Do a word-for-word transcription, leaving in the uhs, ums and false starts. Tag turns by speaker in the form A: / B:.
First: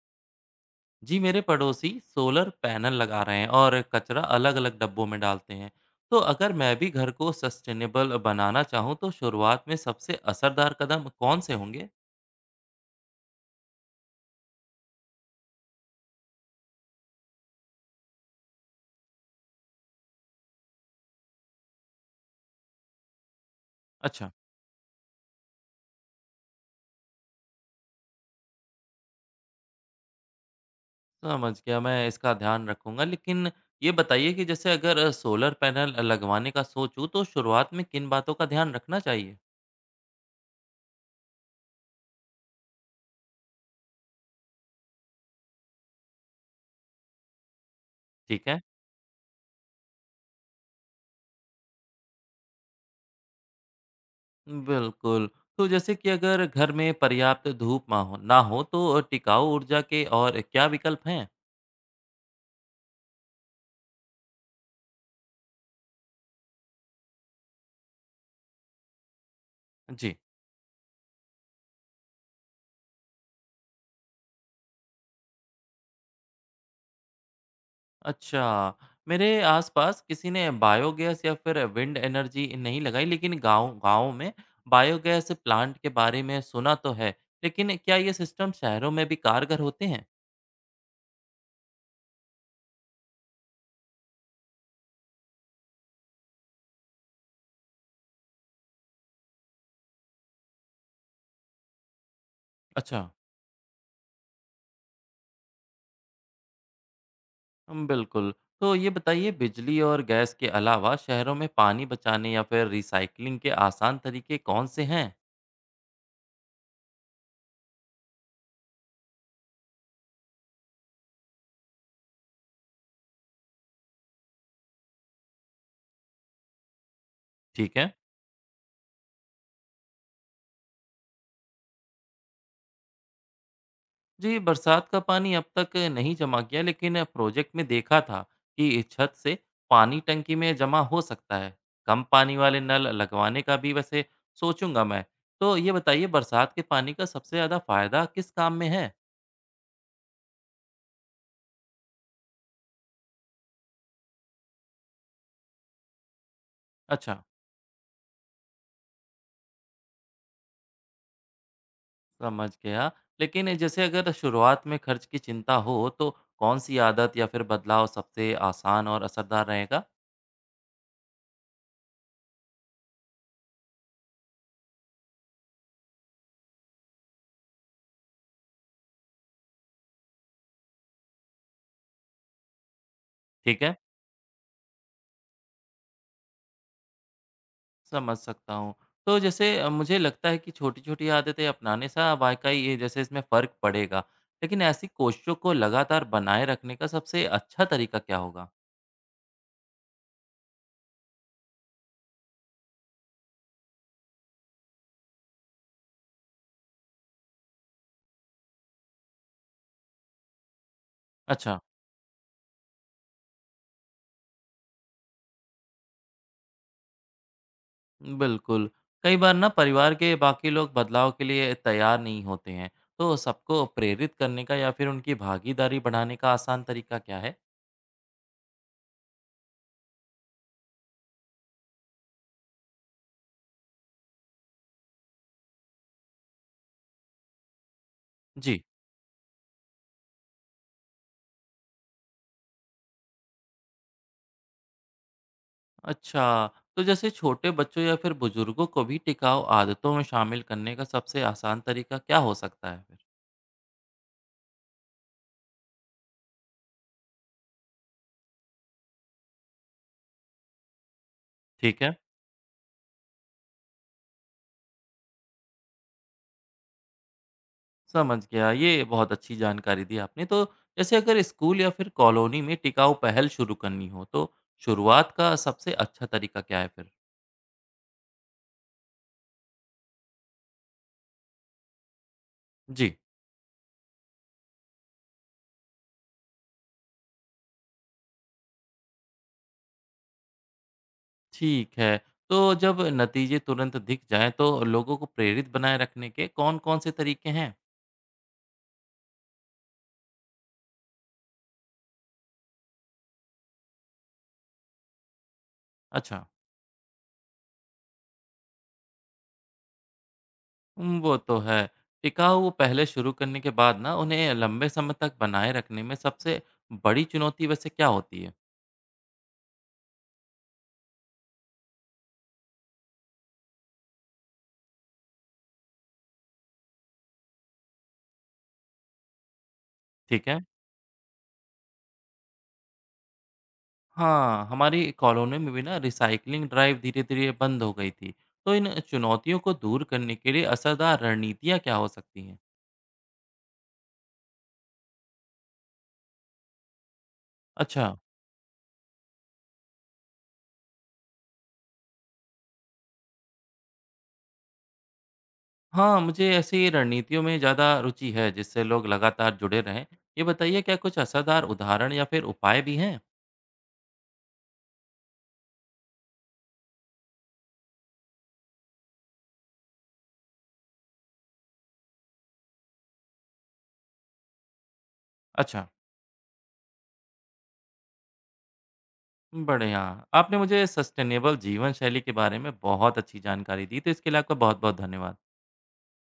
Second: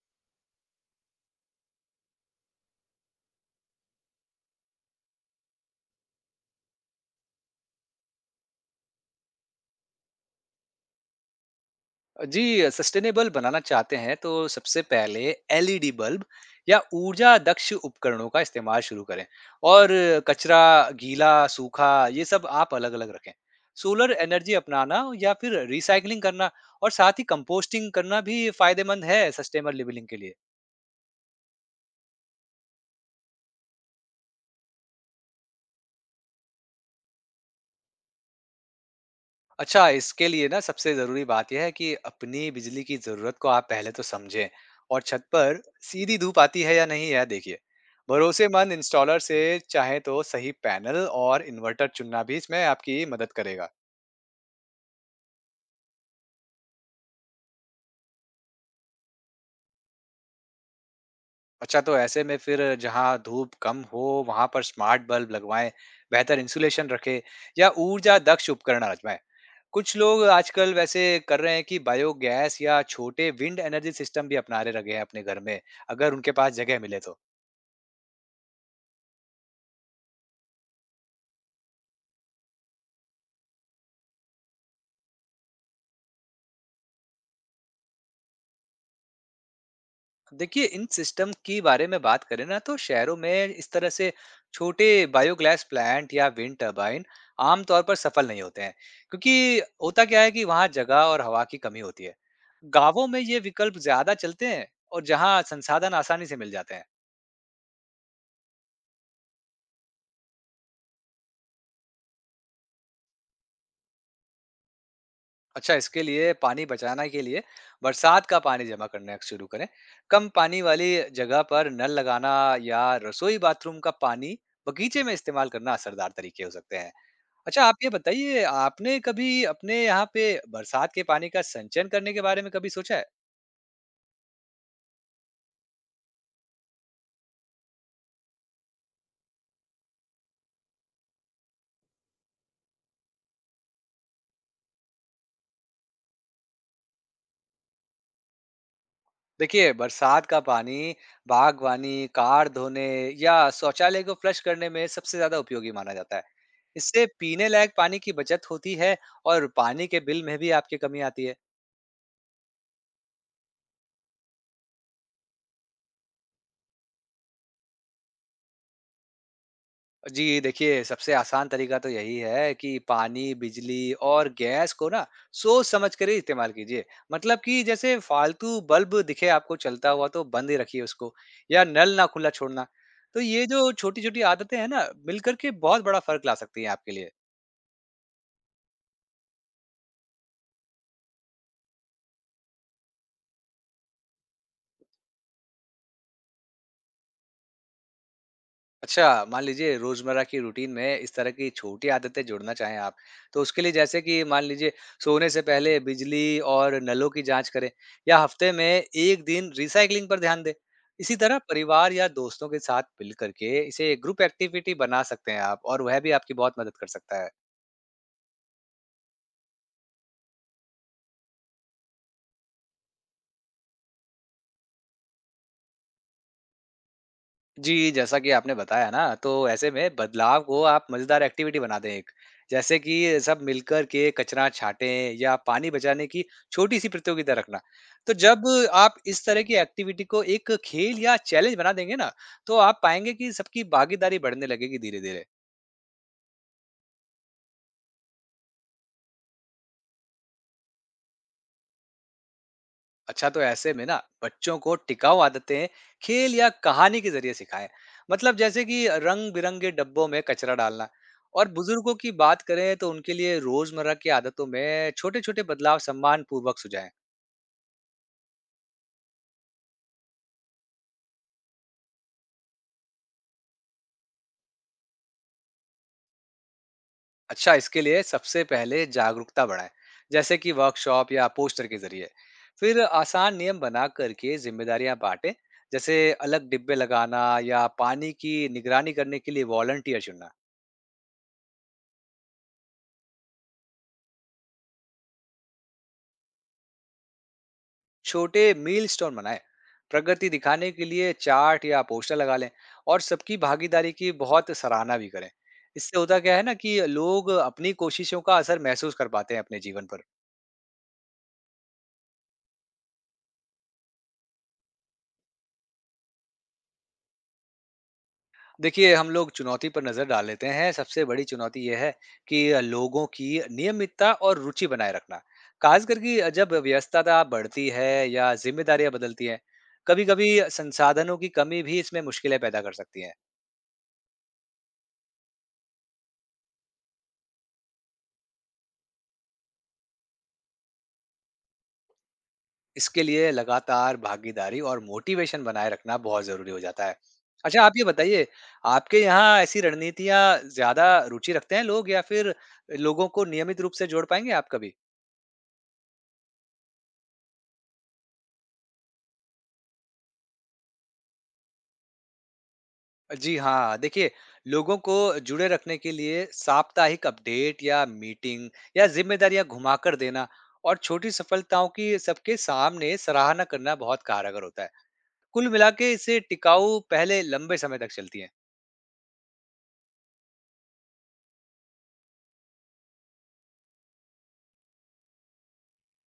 A: जी मेरे पड़ोसी solar panel लगा रहे हैं और कचरा अलग अलग डब्बों में डालते हैं। तो अगर मैं भी घर को सस्टेनेबल बनाना चाहूँ तो शुरुआत में सबसे असरदार कदम कौन से होंगे।
B: जी, सस्टेनेबल बनाना चाहते हैं तो सबसे पहले एलईडी बल्ब या ऊर्जा दक्ष उपकरणों का इस्तेमाल शुरू करें। और कचरा, गीला सूखा, ये सब आप अलग अलग रखें। सोलर
A: अच्छा,
B: एनर्जी अपनाना या फिर रिसाइकलिंग करना, और साथ ही कंपोस्टिंग करना भी फायदेमंद है सस्टेनेबल लिविंग के लिए।
A: समझ गया। मैं इसका ध्यान रखूंगा, लेकिन ये बताइए कि जैसे अगर सोलर पैनल लगवाने का सोचूं तो शुरुआत में किन बातों का ध्यान रखना चाहिए।
B: अच्छा, इसके लिए ना सबसे ज़रूरी बात ये है कि अपनी बिजली की ज़रूरत को आप पहले तो समझें। और छत पर सीधी धूप आती है या नहीं यह देखिए।
A: ठीक है।
B: भरोसेमंद इंस्टॉलर से चाहे तो सही पैनल और इन्वर्टर चुनना भी इसमें आपकी मदद करेगा।
A: बिल्कुल। तो जैसे कि अगर घर में पर्याप्त धूप ना हो ना हो तो टिकाऊ ऊर्जा के और क्या विकल्प हैं।
B: अच्छा, तो ऐसे में फिर जहाँ धूप कम हो वहाँ पर स्मार्ट बल्ब लगवाएं, बेहतर इंसुलेशन रखें या ऊर्जा दक्ष उपकरण आजमाएं। कुछ
A: जी।
B: लोग आजकल वैसे कर रहे हैं कि बायोगैस या छोटे विंड एनर्जी सिस्टम भी अपनाने लगे हैं अपने घर में, अगर उनके पास जगह मिले तो।
A: अच्छा, मेरे आसपास किसी ने बायोगैस या फिर विंड एनर्जी नहीं लगाई, लेकिन गांव गांव में बायोगैस प्लांट के बारे में सुना तो है, लेकिन क्या ये सिस्टम शहरों में भी कारगर होते हैं?
B: देखिए, इन सिस्टम की बारे में बात करें ना तो शहरों में इस तरह से छोटे बायोगैस प्लांट या विंड टरबाइन आमतौर पर सफल नहीं होते हैं, क्योंकि होता क्या है कि वहाँ जगह और हवा की कमी होती है।
A: अच्छा।
B: गांवों में ये विकल्प ज्यादा चलते हैं और जहाँ संसाधन आसानी से मिल जाते हैं।
A: हम्म, बिल्कुल। तो ये बताइए, बिजली और गैस के अलावा शहरों में पानी बचाने या फिर रिसाइकलिंग के आसान तरीके कौन से हैं?
B: अच्छा, इसके लिए पानी बचाना के लिए बरसात का पानी जमा करना शुरू करें। कम पानी वाली जगह पर नल लगाना या रसोई बाथरूम का पानी बगीचे में इस्तेमाल करना असरदार तरीके हो सकते हैं। अच्छा, आप
A: ठीक
B: ये
A: है।
B: बताइए, आपने कभी अपने यहाँ पे बरसात के पानी का संचयन करने के बारे में कभी सोचा है?
A: जी, बरसात का पानी अब तक नहीं जमा किया, लेकिन प्रोजेक्ट में देखा था कि छत से पानी टंकी में जमा हो सकता है। कम पानी वाले नल लगवाने का भी वैसे सोचूंगा मैं। तो ये बताइए, बरसात के पानी का सबसे ज़्यादा फायदा किस काम में है।
B: देखिए, बरसात का पानी बागवानी, कार धोने या शौचालय को फ्लश करने में सबसे ज़्यादा उपयोगी माना जाता है। इससे
A: अच्छा,
B: पीने लायक पानी की बचत होती है और पानी के बिल में भी आपकी कमी आती है।
A: समझ गया। लेकिन जैसे अगर शुरुआत में खर्च की चिंता हो तो कौन सी आदत या फिर बदलाव सबसे आसान और असरदार रहेगा।
B: जी, देखिए, सबसे आसान तरीका तो यही है कि पानी, बिजली और गैस को ना सोच-समझ कर ही इस्तेमाल कीजिए। मतलब कि जैसे फालतू बल्ब दिखे आपको चलता हुआ तो बंद ही रखिए उसको, या नल ना खुला छोड़ना। तो ये
A: ठीक
B: जो
A: है,
B: छोटी-छोटी आदतें हैं ना, मिलकर के बहुत बड़ा फ़र्क ला सकती हैं आपके लिए।
A: समझ सकता हूँ। तो जैसे अ, मुझे लगता है कि छोटी-छोटी आदतें अपनाने से वाक़ई ये जैसे इसमें फ़र्क पड़ेगा। लेकिन ऐसी कोशिशों को लगातार बनाए रखने का सबसे अच्छा तरीका क्या होगा?
B: अच्छा, मान लीजिए रोज़मर्रा की रूटीन में इस तरह की छोटी आदतें जोड़ना चाहें आप, तो उसके लिए जैसे कि मान लीजिए सोने से पहले बिजली और नलों की जाँच करें या हफ्ते में एक दिन रिसाइक्लिंग पर ध्यान दें। इसी तरह
A: अच्छा,
B: परिवार या दोस्तों के साथ मिल करके इसे ग्रुप एक्टिविटी बना सकते हैं आप, और वह भी आपकी बहुत मदद कर सकता है।
A: बिल्कुल। कई बार ना परिवार के बाकी लोग बदलाव के लिए तैयार नहीं होते हैं। तो सबको प्रेरित करने का या फिर उनकी भागीदारी बढ़ाने का आसान तरीका क्या है?
B: जी, जैसा कि आपने बताया ना, तो ऐसे में बदलाव को आप मज़ेदार एक्टिविटी बना दें एक। जैसे कि सब मिलकर के कचरा छाँटें या पानी बचाने की छोटी-सी प्रतियोगिता रखना। तो जब
A: जी।
B: आप इस तरह की एक्टिविटी को एक खेल या चैलेंज बना देंगे ना, तो आप पाएँगे कि सबकी भागीदारी बढ़ने लगेगी धीरे-धीरे।
A: अच्छा, तो जैसे छोटे बच्चों या फिर बुजुर्गों को भी टिकाऊ आदतों में शामिल करने का सबसे आसान तरीका क्या हो सकता है फिर?
B: अच्छा, तो ऐसे में ना बच्चों को टिकाऊ आदतें खेल या कहानी के जरिए सिखाएं। मतलब जैसे कि रंग बिरंगे डब्बों में कचरा डालना। और
A: ठीक है,
B: बुजुर्गों की बात करें तो उनके लिए रोजमर्रा की आदतों में छोटे छोटे बदलाव सम्मान पूर्वक सुझाएं।
A: समझ गया। ये बहुत अच्छी जानकारी दी आपने। तो जैसे अगर स्कूल या फिर कॉलोनी में टिकाऊ पहल शुरू करनी हो तो शुरुआत का सबसे अच्छा तरीका क्या है फिर।
B: अच्छा, इसके लिए सबसे पहले जागरूकता बढ़ाएं, जैसे कि वर्कशॉप या पोस्टर के जरिए। फिर
A: जी।
B: आसान नियम बना करके जिम्मेदारियां बांटें, जैसे अलग डिब्बे लगाना या पानी की निगरानी करने के लिए वॉलंटियर चुनना।
A: ठीक है। तो जब नतीजे तुरंत दिख जाएं तो लोगों को प्रेरित बनाए रखने के कौन-कौन से तरीके हैं।
B: छोटे मील स्टोन बनाएं, प्रगति दिखाने के लिए चार्ट या पोस्टर लगा लें, और सबकी भागीदारी की बहुत सराहना भी करें। इससे होता
A: अच्छा।
B: क्या है ना कि लोग अपनी कोशिशों का असर महसूस कर पाते हैं अपने जीवन पर।
A: हम्म, वो तो है। टिकाऊ वो पहले शुरू करने के बाद ना उन्हें लंबे समय तक बनाए रखने में सबसे बड़ी चुनौती वैसे क्या होती है।
B: देखिए, हम लोग चुनौती पर नजर डाल लेते हैं। सबसे बड़ी चुनौती यह है कि लोगों की नियमितता और रुचि बनाए रखना, खास करके जब व्यस्तता बढ़ती है या जिम्मेदारियां बदलती हैं। कभी
A: ठीक
B: कभी
A: है।
B: संसाधनों की कमी भी इसमें मुश्किलें पैदा कर सकती है।
A: हाँ, हमारी कॉलोनी में भी ना रिसाइकलिंग ड्राइव धीरे धीरे बंद हो गई थी। तो इन चुनौतियों को दूर करने के लिए असरदार रणनीतियाँ क्या हो सकती हैं।
B: इसके लिए लगातार भागीदारी और मोटिवेशन बनाए रखना बहुत ज़रूरी हो जाता है। अच्छा, आप ये
A: अच्छा।
B: बताइए, आपके यहाँ ऐसी रणनीतियाँ ज़्यादा रुचि रखते हैं लोग, या फिर लोगों को नियमित रूप से जोड़ पाएँगे आप कभी?
A: हाँ, मुझे ऐसी रणनीतियों में ज़्यादा रुचि है जिससे लोग लगातार जुड़े रहें। ये बताइए, क्या कुछ असरदार उदाहरण या फिर उपाय भी हैं।
B: जी हाँ, देखिए, लोगों को जुड़े रखने के लिए साप्ताहिक अपडेट या मीटिंग या ज़िम्मेदारियाँ घुमाकर देना और छोटी सफलताओं की सबके सामने सराहना करना बहुत कारगर होता है। कुल
A: अच्छा,
B: मिला के इससे टिकाऊ पहले लंबे समय तक चलती हैं।
A: बढ़िया। आपने मुझे सस्टेनेबल जीवन शैली के बारे में बहुत अच्छी जानकारी दी, तो इसके लिए आपका बहुत बहुत धन्यवाद।